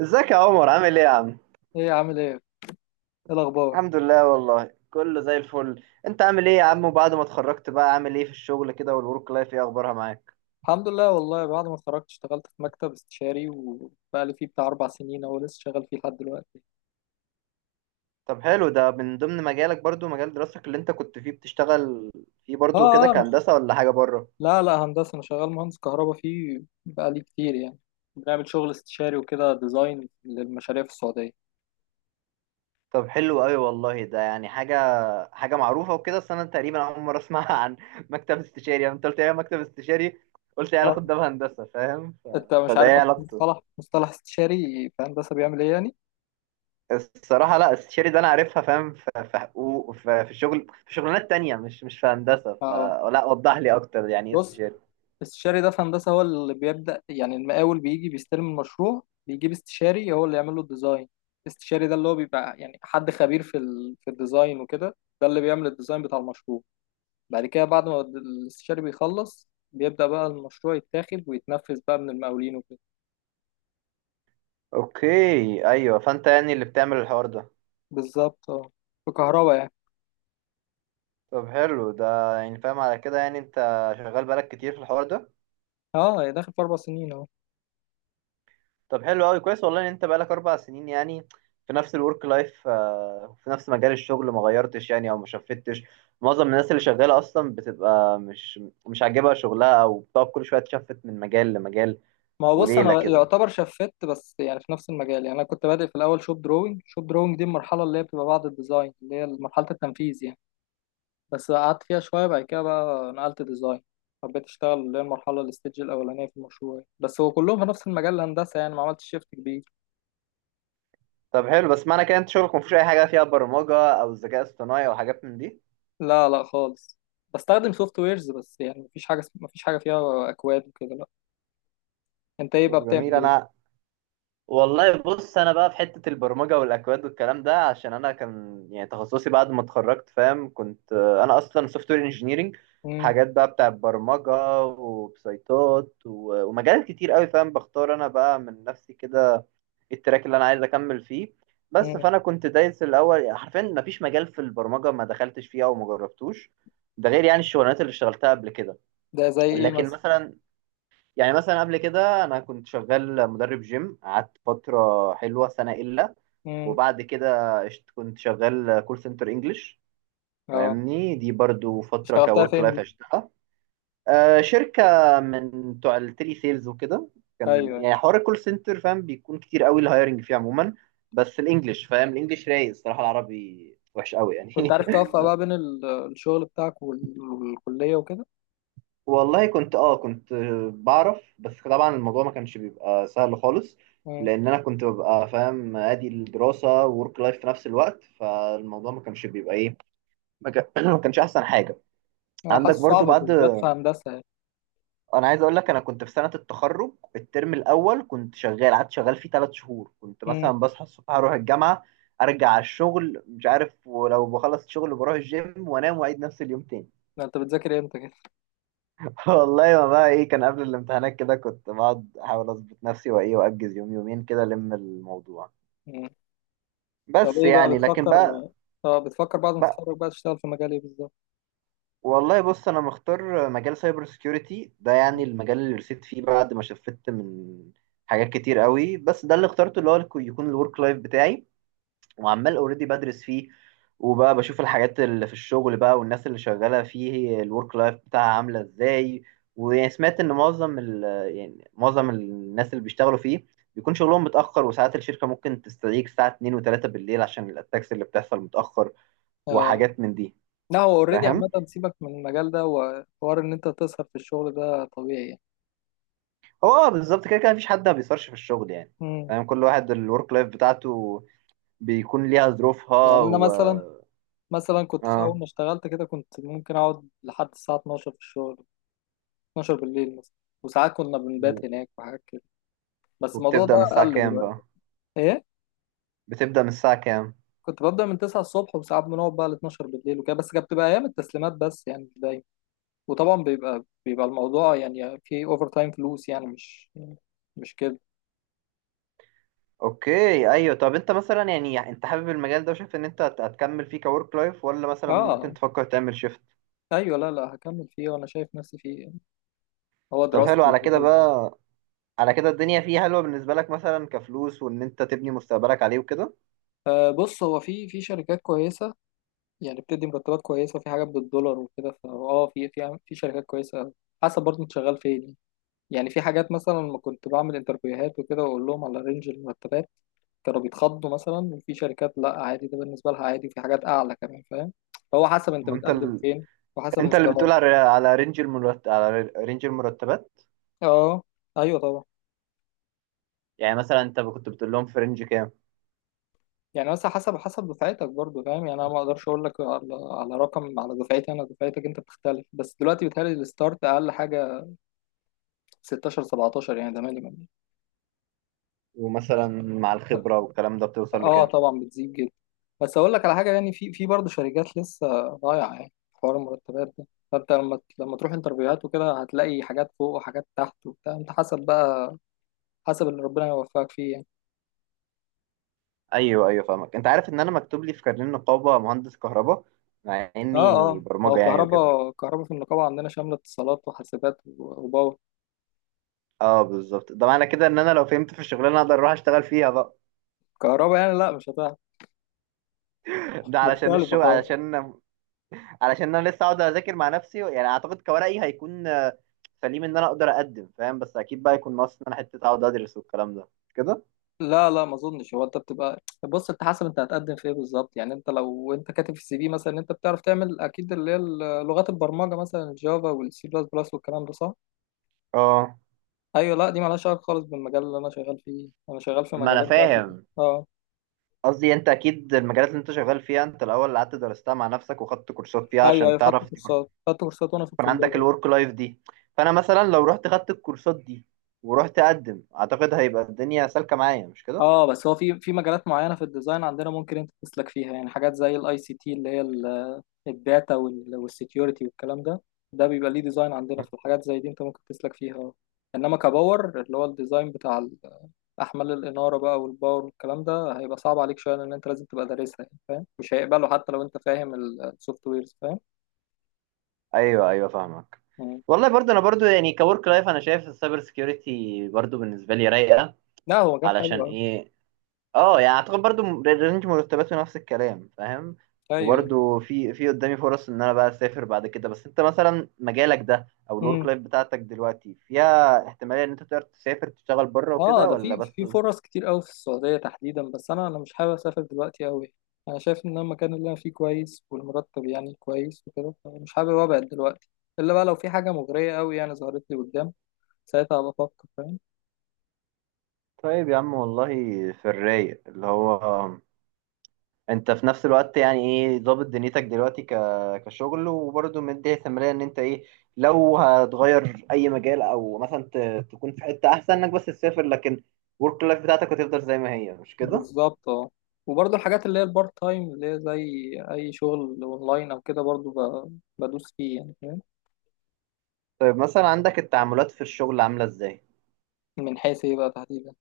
ازيك يا عمر؟ عامل ايه يا عم؟ ايه عامل ايه؟ ايه الاخبار؟ الحمد لله، والله كله زي الفل. انت عامل ايه يا عم؟ وبعد ما اتخرجت بقى عامل ايه في الشغل كده؟ والورك لايف ايه اخبارها معاك؟ الحمد لله، والله بعد ما اتخرجت اشتغلت في مكتب استشاري وبقالي فيه بتاع 4 سنين اهو، لسه شغال فيه لحد دلوقتي. طب حلو، ده من ضمن مجالك برضو، مجال دراستك اللي انت كنت فيه بتشتغل فيه برضو كده؟ اه اه، مش... كهندسة ولا حاجة بره؟ لا لا، هندسة. انا شغال مهندس كهرباء فيه بقالي كتير يعني. بنعمل شغل استشاري وكده، ديزاين للمشاريع في السعودية. طب حلو قوي والله، ده يعني حاجة معروفة وكده، بس انا تقريبا اول مرة اسمعها عن مكتب استشاري. يعني انت قلت ايه؟ مكتب استشاري؟ قلت ايه علاقة ده اه، بهندسة، فاهم؟ انت مش فده عارف ايه اصلا علاقته؟ مصطلح استشاري في هندسة بيعمل ايه يعني؟ الصراحة لا، الشيري ده أنا عارفها فاهم، في حقوق، في شغل، في شغلانات تانية، مش في هندسة، اه، فلا وضح لي أكتر يعني إيه بص، استشاري. الاستشاري ده في هندسة هو اللي بيبدأ. يعني المقاول بيجي بيستلم المشروع، بيجيب استشاري هو اللي يعمل له الديزاين. الاستشاري ده اللي هو بيبقى يعني حد خبير في الديزاين وكده. ده اللي بيعمل الديزاين بتاع المشروع. بعد كده، بعد ما الاستشاري بيخلص بيبدأ بقى المشروع يتاخد ويتنفذ بقى من المقاولين وكده. أوكي أيوه، فأنت يعني اللي بتعمل الحوار ده. بالظبط اه، في كهرباء يعني. طب حلو، ده يعني فاهم على كده، يعني أنت شغال بقالك كتير في الحوار ده. اه، هي داخل في 4 سنين اهو. طب حلو أوي، كويس والله إن أنت بقالك 4 سنين يعني في نفس الورك لايف، في نفس مجال الشغل، ما غيرتش يعني، أو ما شفتش. معظم الناس اللي شغالة أصلا بتبقى مش عاجبها شغلها، أو بتقعد كل شوية تشفت من مجال لمجال ما هو بص، وليلة انا كده. يعتبر شفت بس يعني في نفس المجال. يعني انا كنت بادئ في الاول شوب دروينج، شوب دروينج دي المرحله اللي هي بتبقى بعد الديزاين، اللي هي مرحله التنفيذ يعني. بس قعدت فيها شوية، بعد كده بقى نقلت ديزاين، حبيت اشتغل اللي هي المرحلة الستيج الأولانية في المشروع. بس هو كلهم في نفس المجال الهندسة يعني، ما عملتش شيفت كبير. طب حلو، بس معنى كده انت شغلك مفيهوش اي حاجه فيها برمجه او ذكاء اصطناعي او حاجات من دي؟ لا لا خالص. بستخدم سوفت ويرز بس، يعني مفيش حاجة مفيش حاجة فيها أكواد وكده، لا. أنت إيه بقى طب بتعمل جميل. انا إيه؟ والله بص، انا بقى في حته البرمجه والاكواد والكلام ده، عشان انا كان يعني تخصصي بعد ما اتخرجت، فاهم؟ كنت، انا اصلا سوفت وير انجينيرنج. مم. حاجات بقى بتاع برمجه وبسيطات ومجالات كتير قوي، فاهم، بختار انا بقى من نفسي كده التراك اللي انا عايز اكمل فيه. بس مم. فانا كنت دايس الاول، يعني حرفيا مفيش مجال في البرمجه ما دخلتش فيه او ما جربتوش. ده غير يعني الشغلانات اللي اشتغلتها قبل كده. ده زي إيه لكن مثلا؟ مثلا، يعني مثلا قبل كده انا كنت شغال مدرب جيم، قعدت فتره حلوه، سنه الا. مم. كنت شغال كول سنتر انجلش، أه. فاهمني؟ دي برضو فتره اشتغلتها كورك فين دي؟ لايف عشتها. شركه من بتوع التيلي سيلز وكده. أيوه كان أيوه. يعني حوار الكول سنتر، فاهم، بيكون كتير قوي الهايرنج فيه عموما. بس الانجليش، فاهم، الانجليش رايق، الصراحه العربي وحش قوي كنت يعني. عارف توفق بقى بين الشغل بتاعك والكلية وكده؟ والله كنت، كنت بعرف، بس طبعا الموضوع ما كانش بيبقى سهل خالص. مم. لان انا كنت ببقى فاهم ادي الدراسه وورك لايف في نفس الوقت، فالموضوع ما كانش بيبقى ايه، ما كان- ما كانش احسن حاجه. أه، عندك حاسس صعب برضو بعد، بالذات في هندسة يعني. انا عايز اقول لك، انا كنت في سنه التخرج الترم الاول كنت شغال، قعدت شغال فيه 3 شهور، كنت مثلا مم. بصحى الصبح اروح الجامعه، ارجع على الشغل، مش عارف، ولو بخلص الشغل بروح الجيم وانام واعيد نفس اليوم تاني. ده أنت بتذاكر إمتى كده؟ والله ما بقى ايه، كان قبل الامتحانات كده كنت بقعد احاول اظبط نفسي وايه، واجز يوم يومين كده الم الموضوع. إمم. طب بس ايه بقى يعني، لكن بتفكر بقى. اه بتفكر بعد ما بقى تتخرج بقى تشتغل في مجال ايه بالظبط؟ والله بص، انا مختار مجال سايبر سيكيورتي ده، يعني المجال اللي رسيت فيه بعد ما شفت من حاجات كتير قوي، بس ده اللي اخترته، اللي هو يكون الورك لايف بتاعي، وعمال اوريدي بدرس فيه، وبقى بشوف الحاجات اللي في الشغل بقى والناس اللي شغالة فيه الورك لايف بتاعها عاملة ازاي. ويعني سمعت ان معظم ال يعني معظم الناس اللي بيشتغلوا فيه بيكون شغلهم متأخر، وساعات الشركة ممكن تستدعيك الساعة 2 و3 بالليل عشان الاتاكس اللي بتحصل متأخر اه، وحاجات من دي، لا هو اوريدي عامة فاهم؟ سيبك من المجال ده، وحوار ان انت تسهر في الشغل ده طبيعي يعني. هو، بالظبط كده كده، مفيش حد ما بيصرش في الشغل يعني، مم. فاهم. كل واحد الورك لايف بتاعته بيكون ليها ظروفها يعني انا و... مثلا كنت في اه، اول ما اشتغلت كده كنت ممكن اقعد لحد الساعة 12 في الشغل. 12 بالليل مثلا، وساعات كنا بنبات هناك وحاجات كده، بس الموضوع وبتبدأ من ده الساعة قل كام دلوقتي. بقى؟ ايه؟ بتبدأ من الساعة كام؟ كنت ببدأ من 9 الصبح وساعات بنقعد بقى ل 12 بالليل وكده، بس كانت بتبقى ايام التسليمات بس يعني ده. وطبعا بيبقى الموضوع يعني في اوفر تايم، فلوس يعني، مش كده. اوكي ايوه. طب انت مثلا يعني انت حابب المجال ده، وشايف ان انت هتكمل فيه كورك لايف، ولا مثلا ممكن اه تفكر تعمل شيفت؟ ايوه، لا لا، هكمل فيه وانا شايف نفسي فيه يعني. هو طب حلو دراستي على كده وكل حاجة. بقى، على كده الدنيا فيه حلوه بالنسبه لك مثلا كفلوس، وان انت تبني مستقبلك عليه وكده. آه، بص هو في شركات كويسه، يعني بتدي مرتبات كويسه، في حاجات بالدولار وكده، فاه في شركات كويسه أوي. حسب برضه انت شغال فين يعني. يعني في حاجات مثلا لما كنت بعمل انترفيوهات وكده واقول لهم على رينج المرتبات كانوا بيتخضوا مثلا، وفي شركات لا عادي، ده بالنسبه لها عادي، وفي حاجات اعلى كمان فاهم. فهو حسب انت وانت بتقدم ال... فين وحسب انت اللي بتقول مستواك. على رينج المرتبات؟ اه ايوه طبعا. يعني مثلا انت كنت بتقول لهم في رينج كام؟ يعني بس حسب دفعتك برضو فاهم يعني، انا ما اقدرش اقول لك على رقم على دفعتي. انا دفعتك انت بتختلف. بس دلوقتي بيتهيألي الستارت اقل حاجه 16 17، يعني ده مينيمم. ومثلا مع الخبره والكلام ده بتوصل اه لكام؟ طبعا بتزيد جدا. بس اقول لك على حاجه، يعني في برضه شركات لسه ضايعه يعني في حوار المرتبات ده. فانت لما تروح انترفيوهات وكده هتلاقي حاجات فوق وحاجات تحت وبتاع، انت حسب بقى، حسب اللي ربنا يوفقك فيه يعني. ايوه ايوه، فاهمك. انت عارف ان انا مكتوب لي في كارنيه النقابه مهندس كهرباء، مع اه اني اه، هو برمجه يعني وكده. الكهرباء في النقابه عندنا شامله اتصالات وحاسبات وباور. اه بالظبط، ده معنى كده ان انا لو فهمت في الشغلانه اقدر اروح اشتغل فيها بقى. كهرباء يعني، لا مش هتعرف، ده علشان مختلفة الشغل، خالص. علشان انا لسه اقعد اذاكر مع نفسي يعني، اعتقد كورقي هيكون سليم ان انا اقدر اقدم، فاهم، بس اكيد بقى يكون ناقص ان انا حته اقعد ادرس والكلام ده كده. لا لا، ما اظنش. هو انت بتبقى، بص انت حسب انت هتقدم في ايه بالظبط يعني. انت لو انت كاتب في السي في مثلا إن انت بتعرف تعمل اكيد اللي هي لغات البرمجه مثلا، الجافا والسي بلس بلس والكلام ده، صح؟ اه، ايوه، لا دي مالهاش علاقه خالص بالمجال اللي انا شغال فيه. انا شغال في ما انا مجالات بقى فيه. فاهم، اه قصدي انت اكيد المجالات اللي انت شغال فيها انت الاول اللي قعدت درستها مع نفسك وخدت كورسات فيها ايوه عشان ايوه، خدت تعرف، كورسات خدت كورسات وانا في يكون الكليه. عندك الورك لايف دي. فانا مثلا لو رحت خدت الكورسات دي ورحت اقدم، اعتقد هيبقى الدنيا سالكه معايا، مش كده؟ اه، بس هو في مجالات معينه في الديزاين عندنا ممكن انت تسلك فيها يعني، حاجات زي الاي سي تي اللي هي الداتا والسكيورتي والكلام ده، ده بيبقى ليه ديزاين عندنا في الحاجات زي دي، انت ممكن تسلك فيها. انما كباور اللي هو الديزاين بتاع احمال الاناره بقى والباور والكلام ده، هيبقى صعب عليك شويه لان انت لازم تبقى دارسها يعني فاهم، مش هيقبله حتى لو انت فاهم السوفت ويرز فاهم. ايوه ايوه فاهمك. مم. والله برضه، انا برضه يعني كورك لايف، انا شايف السايبر سكيورتي برضه بالنسبه لي رايقه. لا هو مجال علشان حلو قوي. ايه؟ اه يعني اعتقد برضه رينج مرتباته نفس الكلام، فاهم. ايوه. وبرضه في قدامي فرص ان انا بقى اسافر بعد كده. بس انت مثلا مجالك ده او الورك مم. لايف بتاعتك دلوقتي فيها احتماليه ان انت تقدر تسافر تشتغل بره اه، وكده، ده ولا في بس؟ في فرص كتير قوي في السعودية تحديدا، بس انا مش حابب اسافر دلوقتي قوي. انا شايف ان أنا المكان اللي انا فيه كويس والمرتب يعني كويس وكده، فمش حابب ابعد دلوقتي. الا بقى لو في حاجة مغرية قوي يعني ظهرت لي قدام، ساعتها بفكر فاهم. طيب يا عم والله، في الرايق اللي هو انت في نفس الوقت يعني ايه ظابط دنيتك دلوقتي كشغل، وبرضه مدي ثمرية ان انت ايه لو هتغير اي مجال، او مثلا تكون في حتة احسن انك بس تسافر، لكن ورك لايف بتاعتك هتفضل زي ما هي، مش كده؟ بالظبط اه، وبرضه الحاجات اللي هي البارت تايم اللي هي زي اي شغل اونلاين او كده، برضه بدوس فيه يعني فاهم. طيب مثلا عندك التعاملات في الشغل عاملة ازاي؟ من حيث ايه بقى تحديدا؟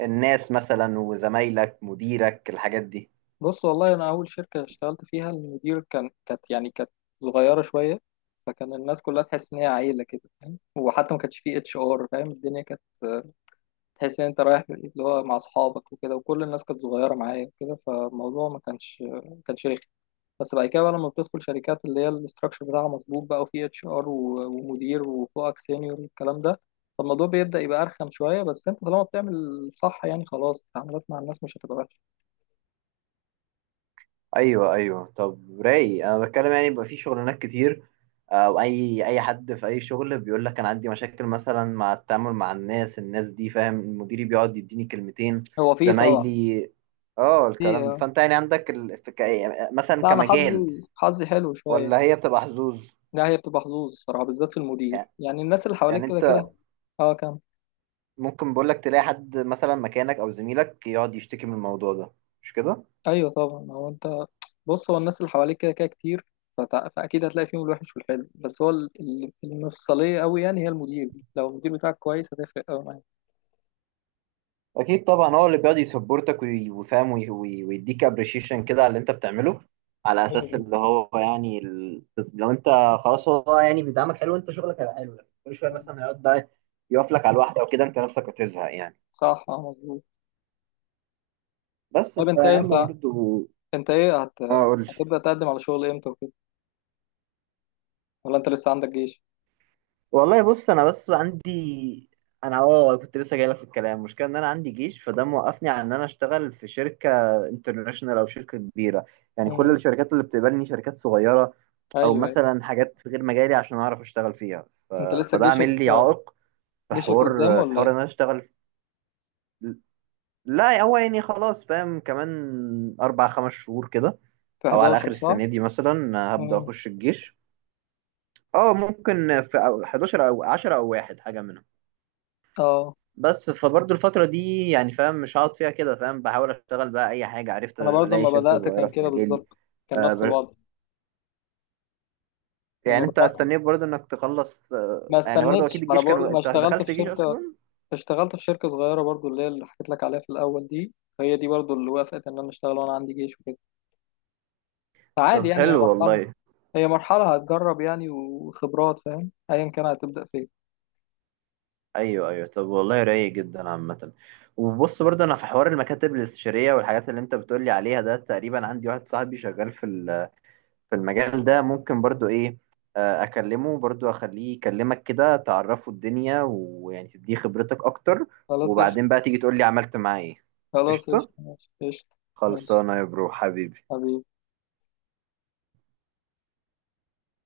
الناس مثلا، وزمايلك، مديرك، الحاجات دي. بص والله انا اول شركه اشتغلت فيها المدير كانت صغيره شويه، فكان الناس كلها تحس ان هي عيله كده فاهم، وحتى ما كانش فيه اتش ار فاهم، الدنيا كانت تحس ان انت رايح اللي هو مع اصحابك وكده، وكل الناس كانت صغيره معايا وكده، فالموضوع ما كانش رخي. بس بعد كده بقى لما بتدخل شركات اللي هي الاستراكشر بتاعها مظبوط بقى وفيه اتش ار ومدير وفوقك سينيور والكلام ده، فالموضوع بيبدأ يبقى أرخم شوية، بس أنت طالما بتعمل صح يعني خلاص التعاملات مع الناس مش هتبقى وحشة. ايوه ايوه، طب رايق. انا بتكلم يعني بيبقى في شغلانات كتير، او اي حد في اي شغل بيقول لك انا عندي مشاكل مثلا مع التعامل مع الناس، الناس دي فاهم، مديري بيقعد يديني كلمتين، هو فيه طبعا. زمايلي، اه الكلام ده. فيه. فانت يعني عندك، في، يعني مثلا لا انا كمجال، حظي حلو شويه. ولا هي بتبقى حظوظ لا هي بتبقى حظوظ الصراحه، بالذات في المدير يعني يعني الناس اللي حواليك يعني كده انت كده. اه كام. ممكن، بقول لك تلاقي حد مثلا مكانك او زميلك يقعد يشتكي من الموضوع ده، مش كده؟ ايوه طبعا هو انت، بص هو الناس اللي حواليك كده كده كتير، فاكيد هتلاقي فيهم الوحش والحلو، بس هو المفصليه قوي يعني هي المدير دي. لو المدير بتاعك كويس هتفرق قوي معاك. اكيد طبعا، هو اللي بيقعد يسبورتك ويفهم ويديك ابريشيشن كده على اللي انت بتعمله، على اساس أيوة. اللي هو يعني، لو انت خلاص هو يعني بيدعمك حلو، انت شغلك هيبقى حلو، لكن كل شويه مثلا هيقعد بقى يقف لك على الواحده وكده، انت نفسك هتزهق يعني. صح اه مظبوط. بس طب انت فيا عم انت برضه. انت ايه اه، قول لي. هتبدا تقدم على شغل امتى وكده، ولا انت لسه عندك جيش؟ والله بص، انا بس عندي، انا كنت لسه جاي لك في الكلام. المشكله ان انا عندي جيش، فده موقفني عن ان انا اشتغل في شركه انترناشونال او شركه كبيره، يعني كل مم. الشركات اللي بتقبلني شركات صغيره، او ايوه ايوه. مثلا حاجات في غير مجالي عشان اعرف اشتغل فيها انت لسه فده جيشك عامل لي عائق في جيشك قدام حوار، ولا ايه؟ ان انا اشتغل. لا هو يعني خلاص، فاهم، كمان اربع خمس شهور كده، في او على 11 اخر صح؟ السنه دي مثلا هبدا مم. اخش الجيش. اه، ممكن في، 11 او 10 او واحد حاجه منهم. اه، بس فبرضه الفتره دي يعني، فاهم، مش هقعد فيها كده، فاهم، بحاول اشتغل بقى اي حاجه، عرفت انا برضو الاقي لما شركه بدأت صغيره كان في كده مجالي. بالظبط، كان آه، نفس الوضع لما يعني انت بدأت. استنيت برضه انك تخلص، ما يعني برضه استنيتش، اكيد ما انا الجيش كان، بقول، ما انت اشتغلت دخلت في جيش شركة اصلا؟ اشتغلت في شركة صغيرة برضو اللي هي اللي حكيت لك عليها في الاول دي. هي دي برضو اللي وافقت ان انا اشتغل وانا عندي جيش وكده. فعادي طب يعني، هي حلو مرحلة والله. هي مرحلة هتجرب يعني وخبرات فاهم ايا كان هتبدأ فين. ايوه ايوه، طب والله رايق جدا عامه. وبص برضه انا في حوار المكاتب الاستشاريه والحاجات اللي انت بتقولي عليها ده، تقريبا عندي واحد صاحبي شغال في المجال ده، ممكن برضه ايه، اكلمه برضه اخليه يكلمك كده تعرفه الدنيا، ويعني تديه خبرتك اكتر، خلاص قشطة. وبعدين بقى تيجي تقولي عملت معاه ايه. خلاص قشطه. قشطة ماشي قشطة. ماشي خلصانه يا برو، حبيبي. حبيبي.